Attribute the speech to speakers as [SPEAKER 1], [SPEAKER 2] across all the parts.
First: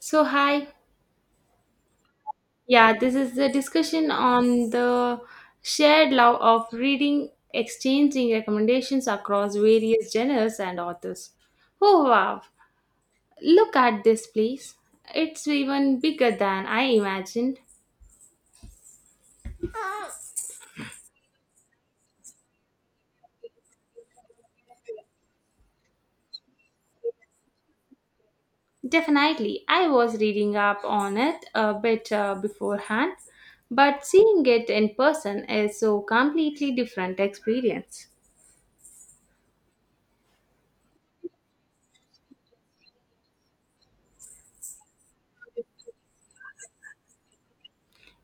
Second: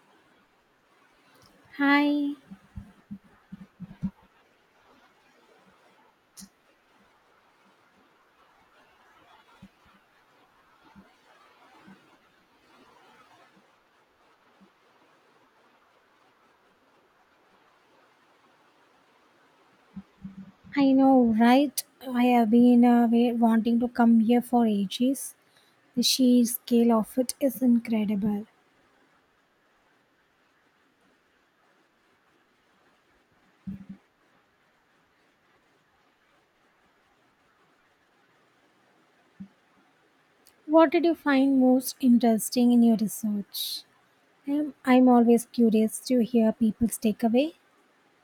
[SPEAKER 1] So, hi.
[SPEAKER 2] Hi,
[SPEAKER 1] Yeah, this is the discussion on the shared love of reading, exchanging recommendations across various genres and authors. Oh, wow. Look at this, please. It's even bigger than I imagined.
[SPEAKER 2] I know, right? I have been wanting to come here for ages. The sheer scale of it is incredible.
[SPEAKER 1] Definitely, I was reading up on it a bit beforehand, but seeing it in person is so completely different experience.
[SPEAKER 2] What did you find most interesting in your research? I'm always curious to hear people's takeaway.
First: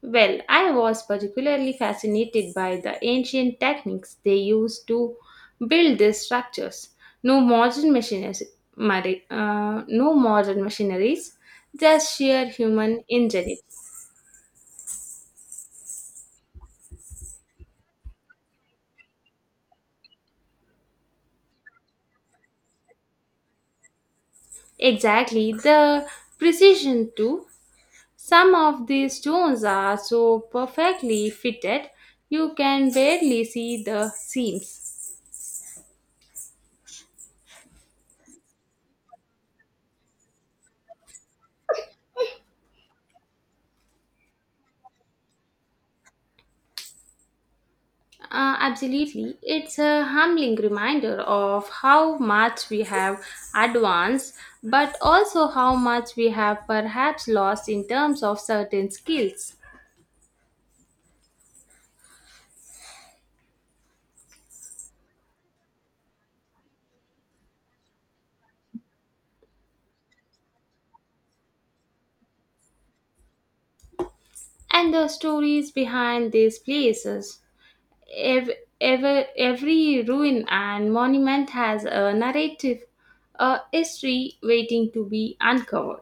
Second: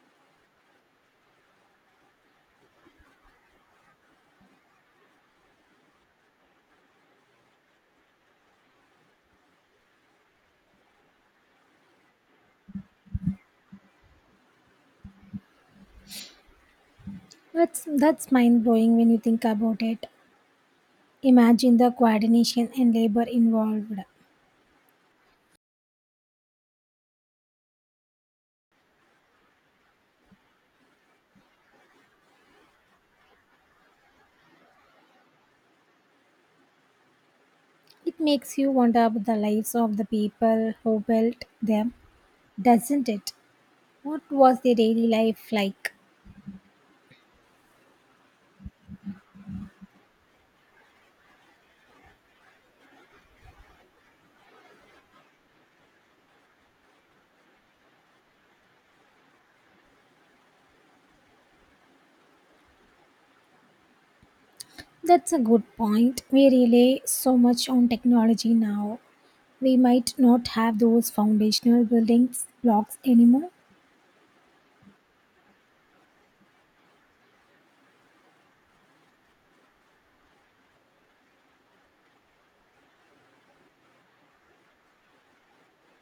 [SPEAKER 1] Well, I was particularly fascinated by the ancient techniques they used to build these structures. No modern machines, no modern machineries, just sheer human ingenuity.
[SPEAKER 2] That's mind blowing when you think about it. Imagine the coordination and labor involved.
[SPEAKER 1] Exactly, the precision too. Some of these stones are so perfectly fitted, you can barely see the seams.
[SPEAKER 2] It makes you wonder about the lives of the people who built them, doesn't it? What was their daily life like?
[SPEAKER 1] Absolutely. It's a humbling reminder of how much we have advanced, but also how much we have perhaps lost in terms of certain skills
[SPEAKER 2] That's a good point. We rely so much on technology now. We might not have those foundational buildings blocks anymore.
[SPEAKER 1] and the stories behind these places. Ev- every ruin and monument has a narrative, a history waiting to be uncovered.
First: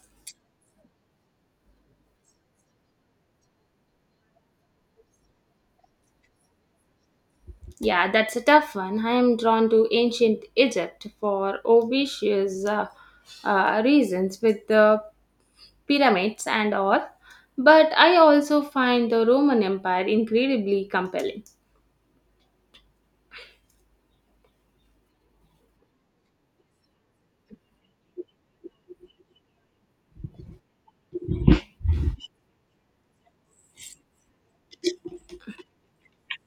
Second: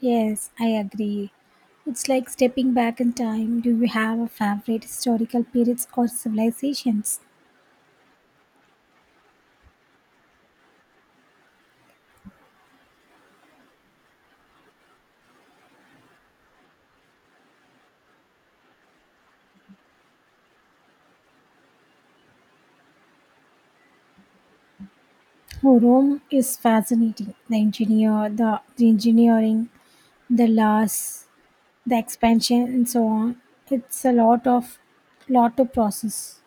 [SPEAKER 2] Yes, I agree. It's like stepping back in time. Do you have a favorite historical periods or civilizations?
[SPEAKER 1] Yeah, that's a tough one. I am drawn to ancient Egypt for obvious reasons with the pyramids and all, but I also find the Roman Empire incredibly compelling.
[SPEAKER 2] Oh, Rome is fascinating. The engineering, the laws, the expansion, and so on. It's a lot to process.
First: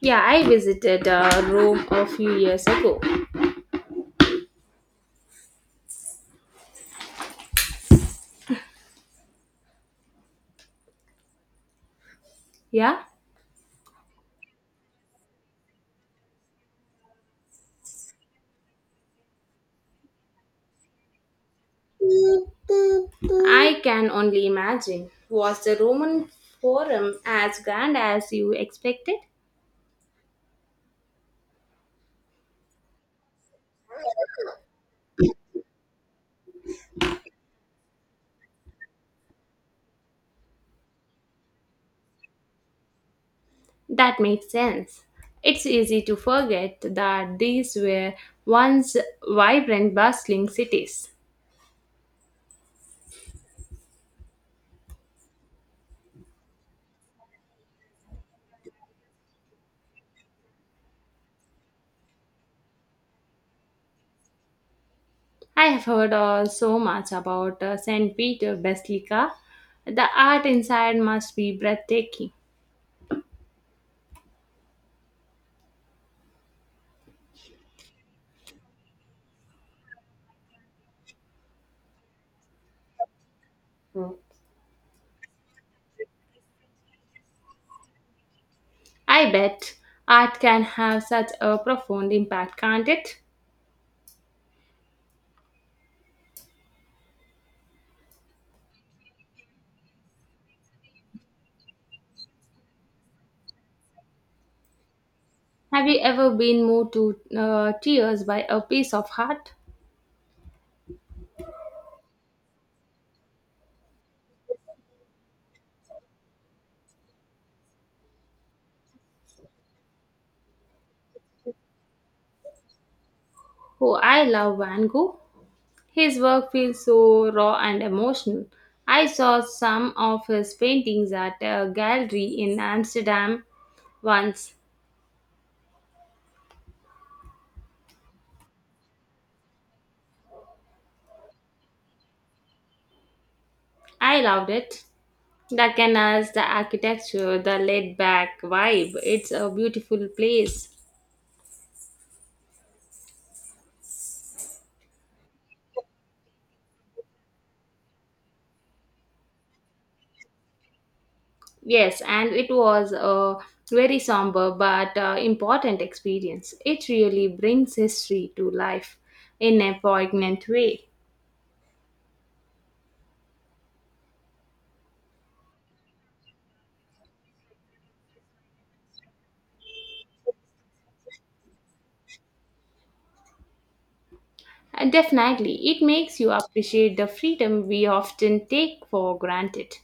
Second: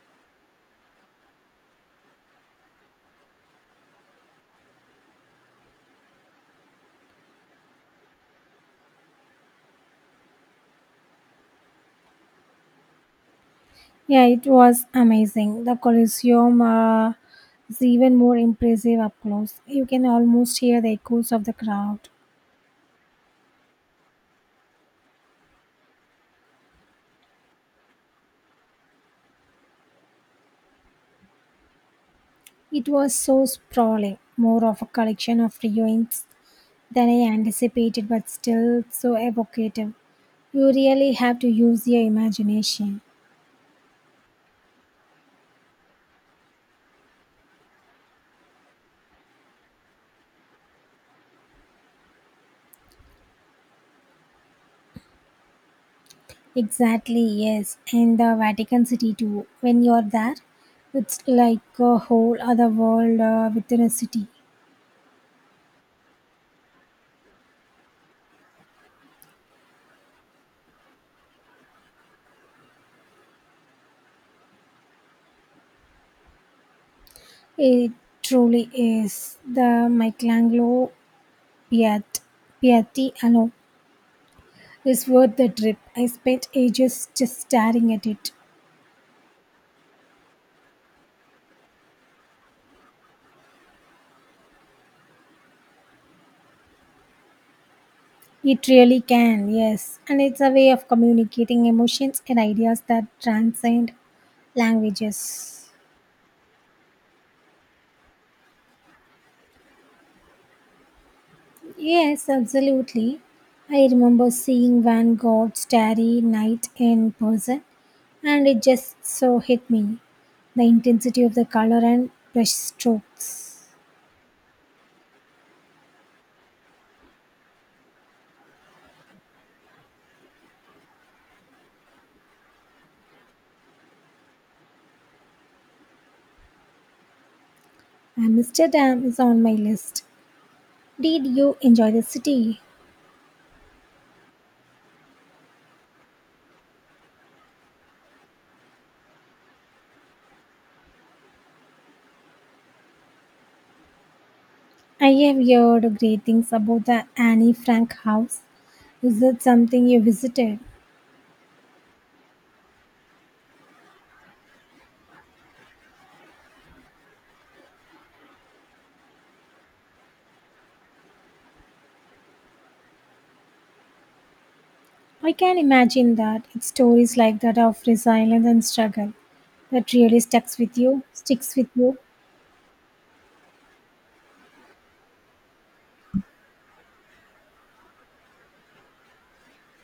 [SPEAKER 1] Yeah, I visited Rome a few years ago. Yeah,
[SPEAKER 2] Yeah, it was amazing. The Colosseum is even more impressive up close. You can almost hear the echoes of the crowd.
[SPEAKER 1] I can only imagine. Was the Roman Forum as grand as you expected?
[SPEAKER 2] It was so sprawling, more of a collection of ruins than I anticipated, but still so evocative. You really have to use your imagination.
[SPEAKER 1] That makes sense. It's easy to forget that these were once vibrant, bustling cities.
[SPEAKER 2] Exactly, yes. And the Vatican City too. When you're there, it's like a whole other world within a city.
[SPEAKER 1] I have heard so much about St. Peter Basilica. The art inside must be breathtaking.
[SPEAKER 2] It truly is. The Michelangelo Piat- Piatti alone is worth the trip. I spent ages just staring at it.
[SPEAKER 1] I bet art can have such a profound impact, can't it?
[SPEAKER 2] It really can, yes. And it's a way of communicating emotions and ideas that transcend languages.
[SPEAKER 1] Have you ever been moved to tears by a piece of art?
[SPEAKER 2] Yes, absolutely. I remember seeing Van Gogh's Starry Night in person, and it just so hit me the intensity of the color and brush strokes.
[SPEAKER 1] Oh, I love Van Gogh. His work feels so raw and emotional. I saw some of his paintings at a gallery in Amsterdam once.
[SPEAKER 2] Amsterdam is on my list. Did you enjoy the city?
[SPEAKER 1] I loved it. The canals, the architecture, the laid back vibe. It's a beautiful place.
[SPEAKER 2] I have heard great things about the Anne Frank house. Is that something you visited?
[SPEAKER 1] Yes, and it was a very somber but important experience. It really brings history to life in a poignant way.
[SPEAKER 2] I can imagine that it's stories like that of resilience and struggle that really sticks with you. Sticks with you.
[SPEAKER 1] Definitely, it makes you appreciate the freedom we often take for granted.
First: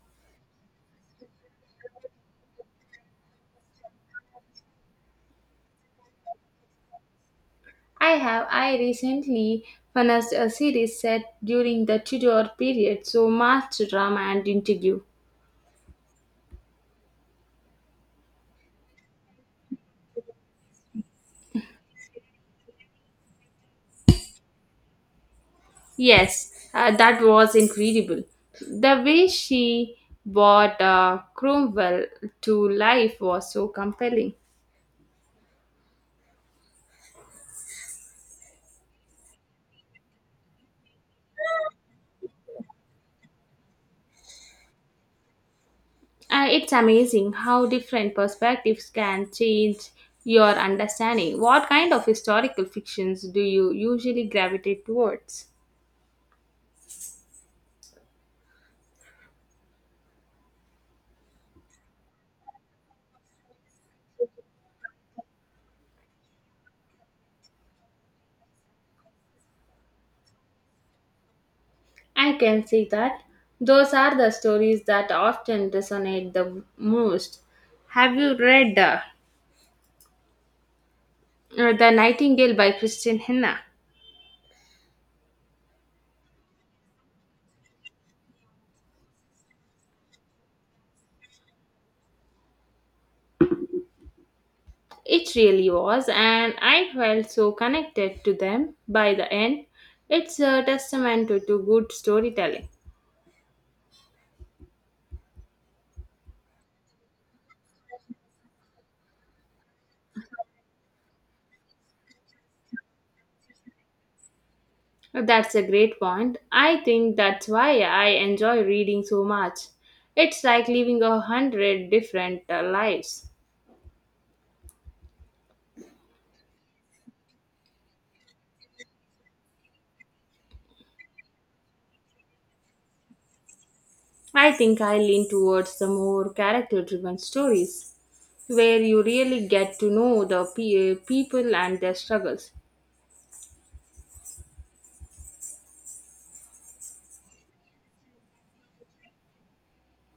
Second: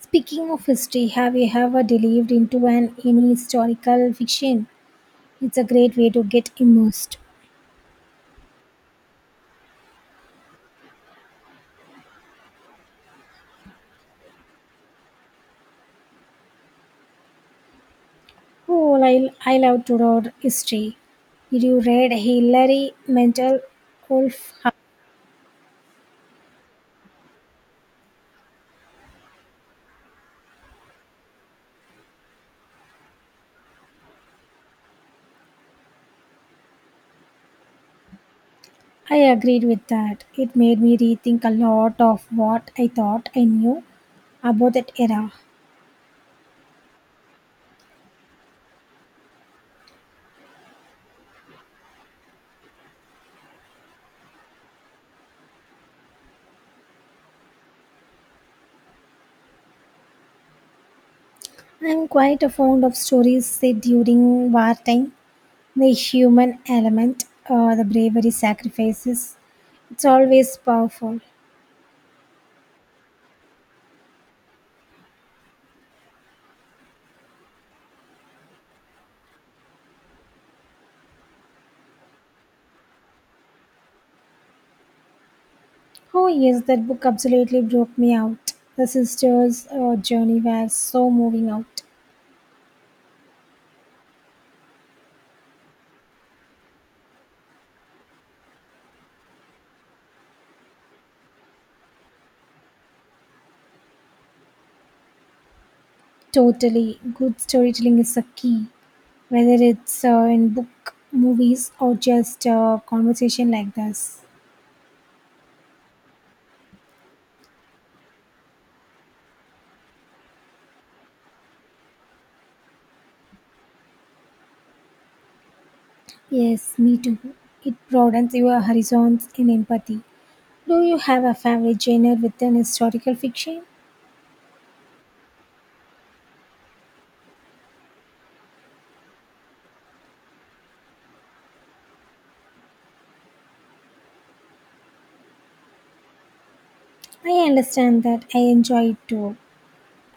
[SPEAKER 2] Speaking of history, have you ever delved into an any historical fiction? It's a great way to get immersed.
[SPEAKER 1] I recently finished a series set during the Tudor period, so much drama and interview.
[SPEAKER 2] Oh, I love to read history. Did you read Hilary Mantel Wolf?
[SPEAKER 1] Yes, that was incredible. The way she brought Cromwell to life was so compelling.
[SPEAKER 2] I agreed with that. It made me rethink a lot of what I thought I knew about that era.
[SPEAKER 1] It's amazing how different perspectives can change your understanding. What kind of historical fictions do you usually gravitate towards?
[SPEAKER 2] I'm quite fond of stories set during wartime. The human element, the bravery, sacrifices, it's always powerful.
[SPEAKER 1] I can see that. Those are the stories that often resonate the most. Have you read The Nightingale by Christian Henna?
[SPEAKER 2] Oh, yes, that book absolutely broke me out. The sisters' journey was so moving out.
[SPEAKER 1] It really was, and I felt so connected to them by the end. It's a testament to good storytelling.
[SPEAKER 2] Totally. Good storytelling is a key, whether it's in book, movies, or just conversation like this.
[SPEAKER 1] That's a great point. I think that's why I enjoy reading so much. It's like living a hundred different lives.
[SPEAKER 2] Yes, me too. It broadens your horizons in empathy. Do you have a favorite genre within historical fiction?
[SPEAKER 1] I think I lean towards the more character driven stories where you really get to know the people and their struggles.
[SPEAKER 2] I understand that I enjoy it too,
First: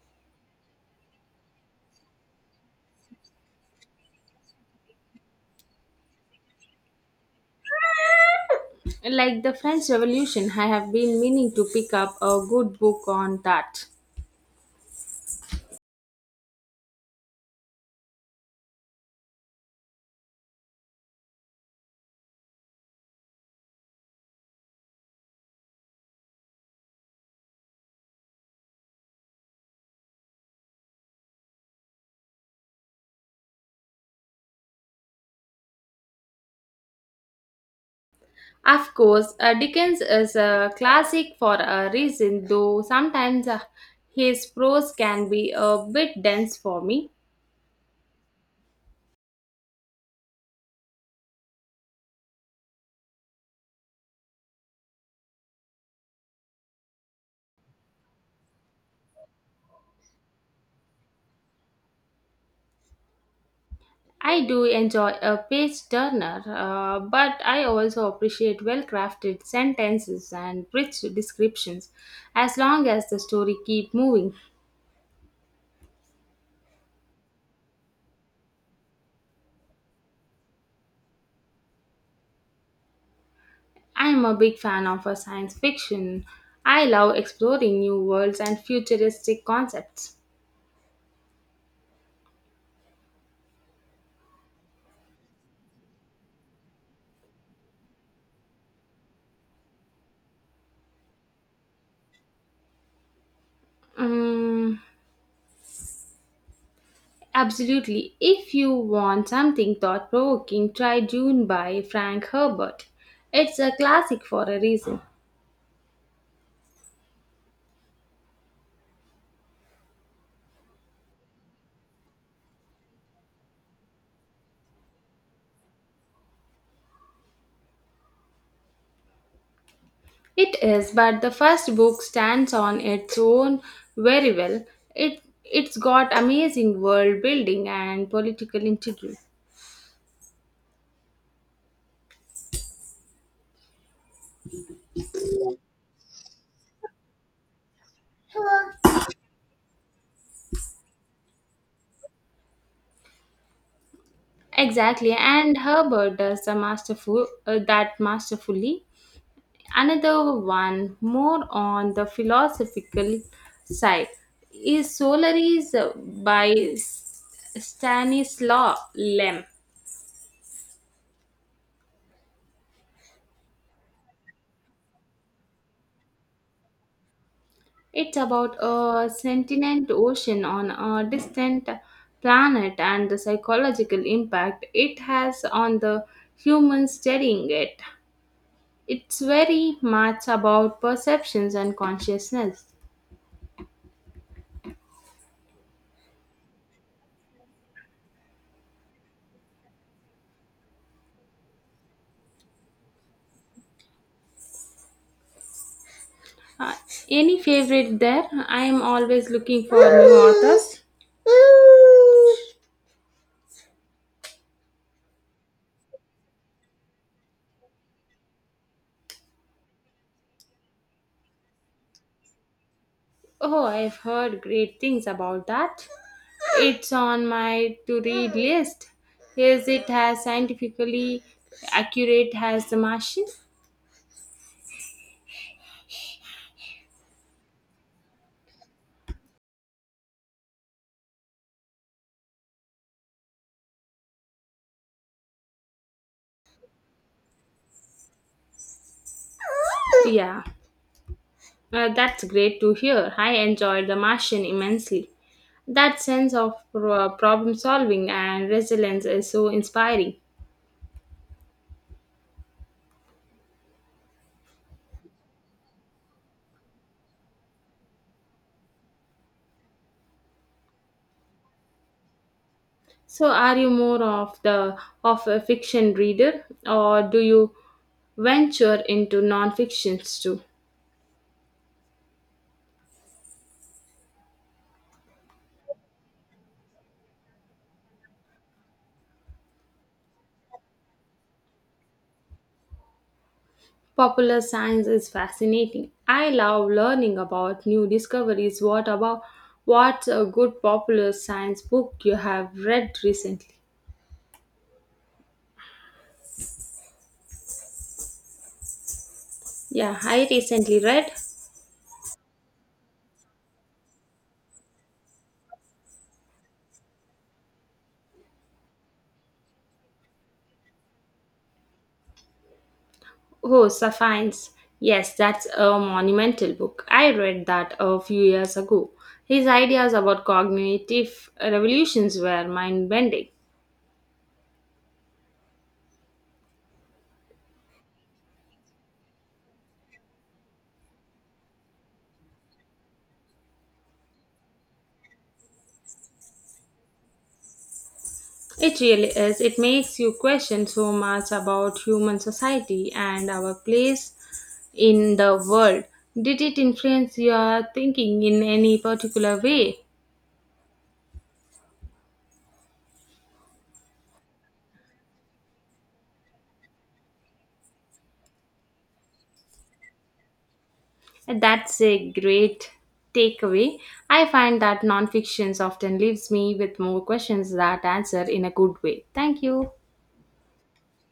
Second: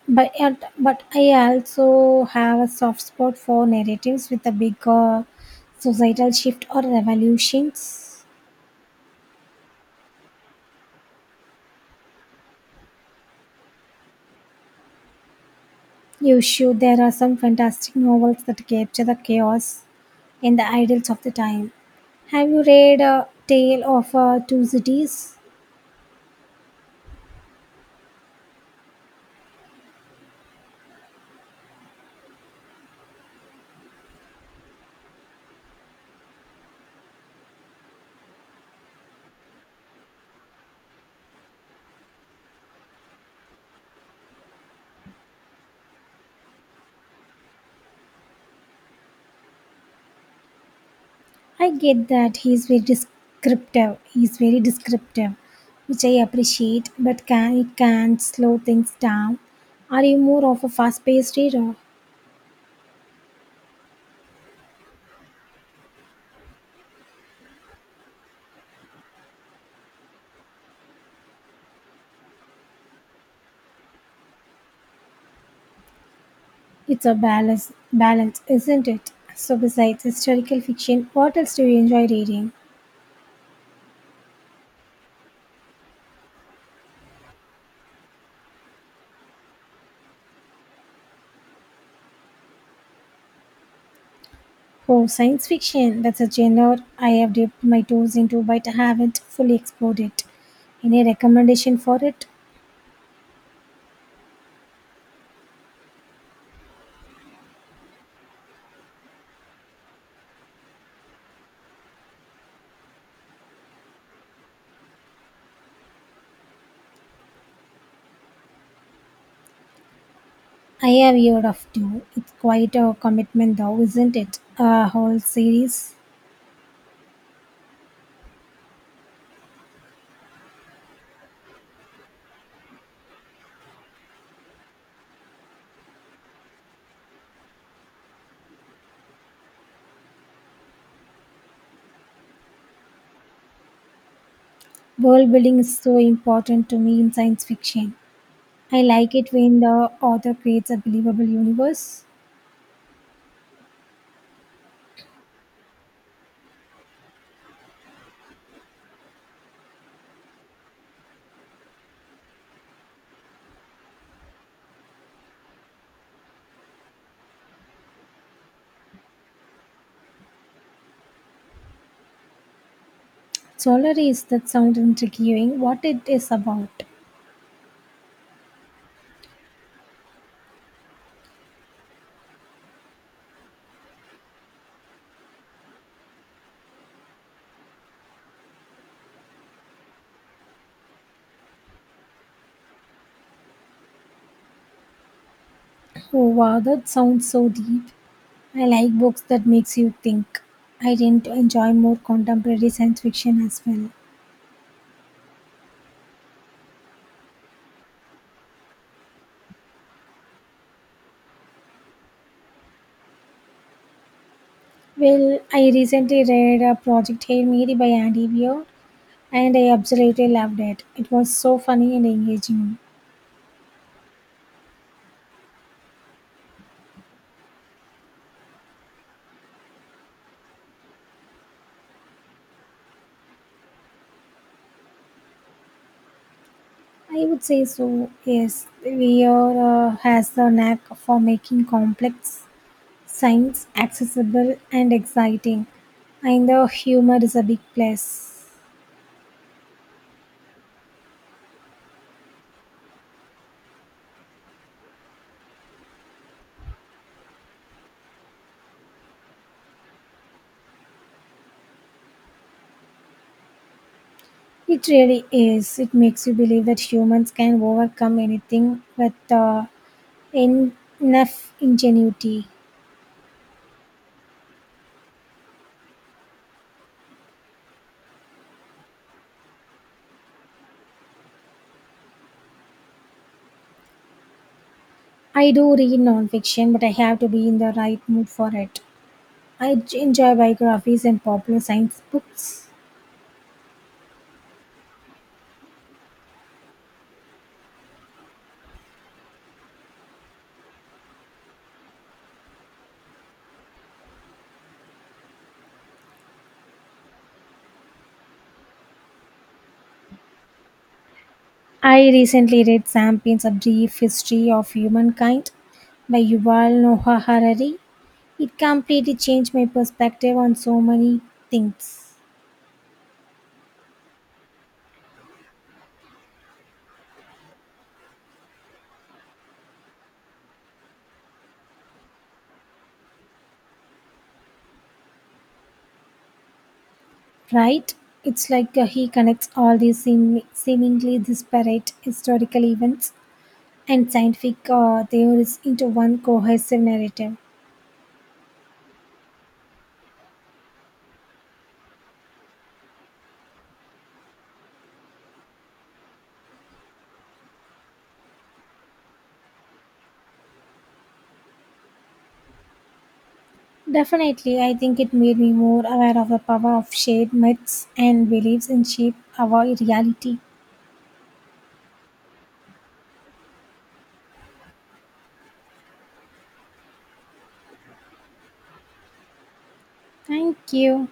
[SPEAKER 2] but I also have a soft spot for narratives with a bigger societal shift or revolutions.
[SPEAKER 1] Like the French Revolution, I have been meaning to pick up a good book on that.
[SPEAKER 2] You should. There are some fantastic novels that capture the chaos and the ideals of the time. Have you read A Tale of Two Cities?
[SPEAKER 1] Of course, Dickens is a classic for a reason, though sometimes his prose can be a bit dense for me.
[SPEAKER 2] I get that he's very descriptive. He's very descriptive, which I appreciate, but can slow things down. Are you more of a fast-paced reader?
[SPEAKER 1] I do enjoy a page turner, but I also appreciate well crafted sentences and rich descriptions, as long as the story keeps moving.
[SPEAKER 2] It's a balance, isn't it? So, besides historical fiction, what else do you enjoy reading?
[SPEAKER 1] I'm a big fan of science fiction. I love exploring new worlds and futuristic concepts.
[SPEAKER 2] Oh, science fiction. That's a genre I have dipped my toes into but haven't fully explored it. Any recommendation for it?
[SPEAKER 1] Mm. Absolutely. If you want something thought provoking, try Dune by Frank Herbert. It's a classic for a reason.
[SPEAKER 2] I have heard of two. It's quite a commitment though, isn't it? A whole series.
[SPEAKER 1] It is, but the first book stands on its own very well. It's got amazing world building and political intrigue.
[SPEAKER 2] World building is so important to me in science fiction. I like it when the author creates a believable universe.
[SPEAKER 1] Exactly, and Herbert does the that masterfully. Another one, more on the philosophical side, is Solaris by Stanislaw Lem.
[SPEAKER 2] Solar is that sounds intriguing. What it is about?
[SPEAKER 1] It's about a sentient ocean on a distant planet and the psychological impact it has on the humans studying it. It's very much about perceptions and consciousness.
[SPEAKER 2] Oh wow, that sounds so deep. I like books that makes you think. I tend to enjoy more contemporary science fiction as well.
[SPEAKER 1] Uh, any favorite there? I am always looking for new authors.
[SPEAKER 2] Well, I recently read a Project Hail Mary by Andy Weir and I absolutely loved it. It was so funny and engaging.
[SPEAKER 1] Oh, I've heard great things about that. It's on my to read list. Is it as scientifically accurate as The Martian?
[SPEAKER 2] I would say so, yes. Weir has the knack for making complex science accessible and exciting. And the humor is a big plus.
[SPEAKER 1] Yeah, that's great to hear. I enjoyed The Martian immensely. That sense of problem solving and resilience is so inspiring.
[SPEAKER 2] It really is. It makes you believe that humans can overcome anything with En- Enough ingenuity.
[SPEAKER 1] So, are you more of a fiction reader, or do you venture into non-fictions too?
[SPEAKER 2] I do read nonfiction, but I have to be in the right mood for it. I enjoy biographies and popular science books.
[SPEAKER 1] Popular science is fascinating. I love learning about new discoveries. What's a good popular science book you have read recently? Yeah, I recently read.
[SPEAKER 2] I recently read Sapiens, A Brief History of Humankind by Yuval Noah Harari. It completely changed my perspective on so many things,
[SPEAKER 1] Oh, Sapiens. Yes, that's a monumental book. I read that a few years ago. His ideas about cognitive revolutions were mind bending.
[SPEAKER 2] right? It's like he connects all these seemingly disparate historical events and scientific theories into one cohesive narrative.
[SPEAKER 1] It really is. It makes you question so much about human society and our place in the world. Did it influence your thinking in any particular way?
[SPEAKER 2] Definitely, I think it made me more aware of the power of shared myths and beliefs in shape our reality.
[SPEAKER 1] That's a great takeaway. I find that nonfiction often leaves me with more questions that answer in a good way. Thank you.
[SPEAKER 2] Thank you.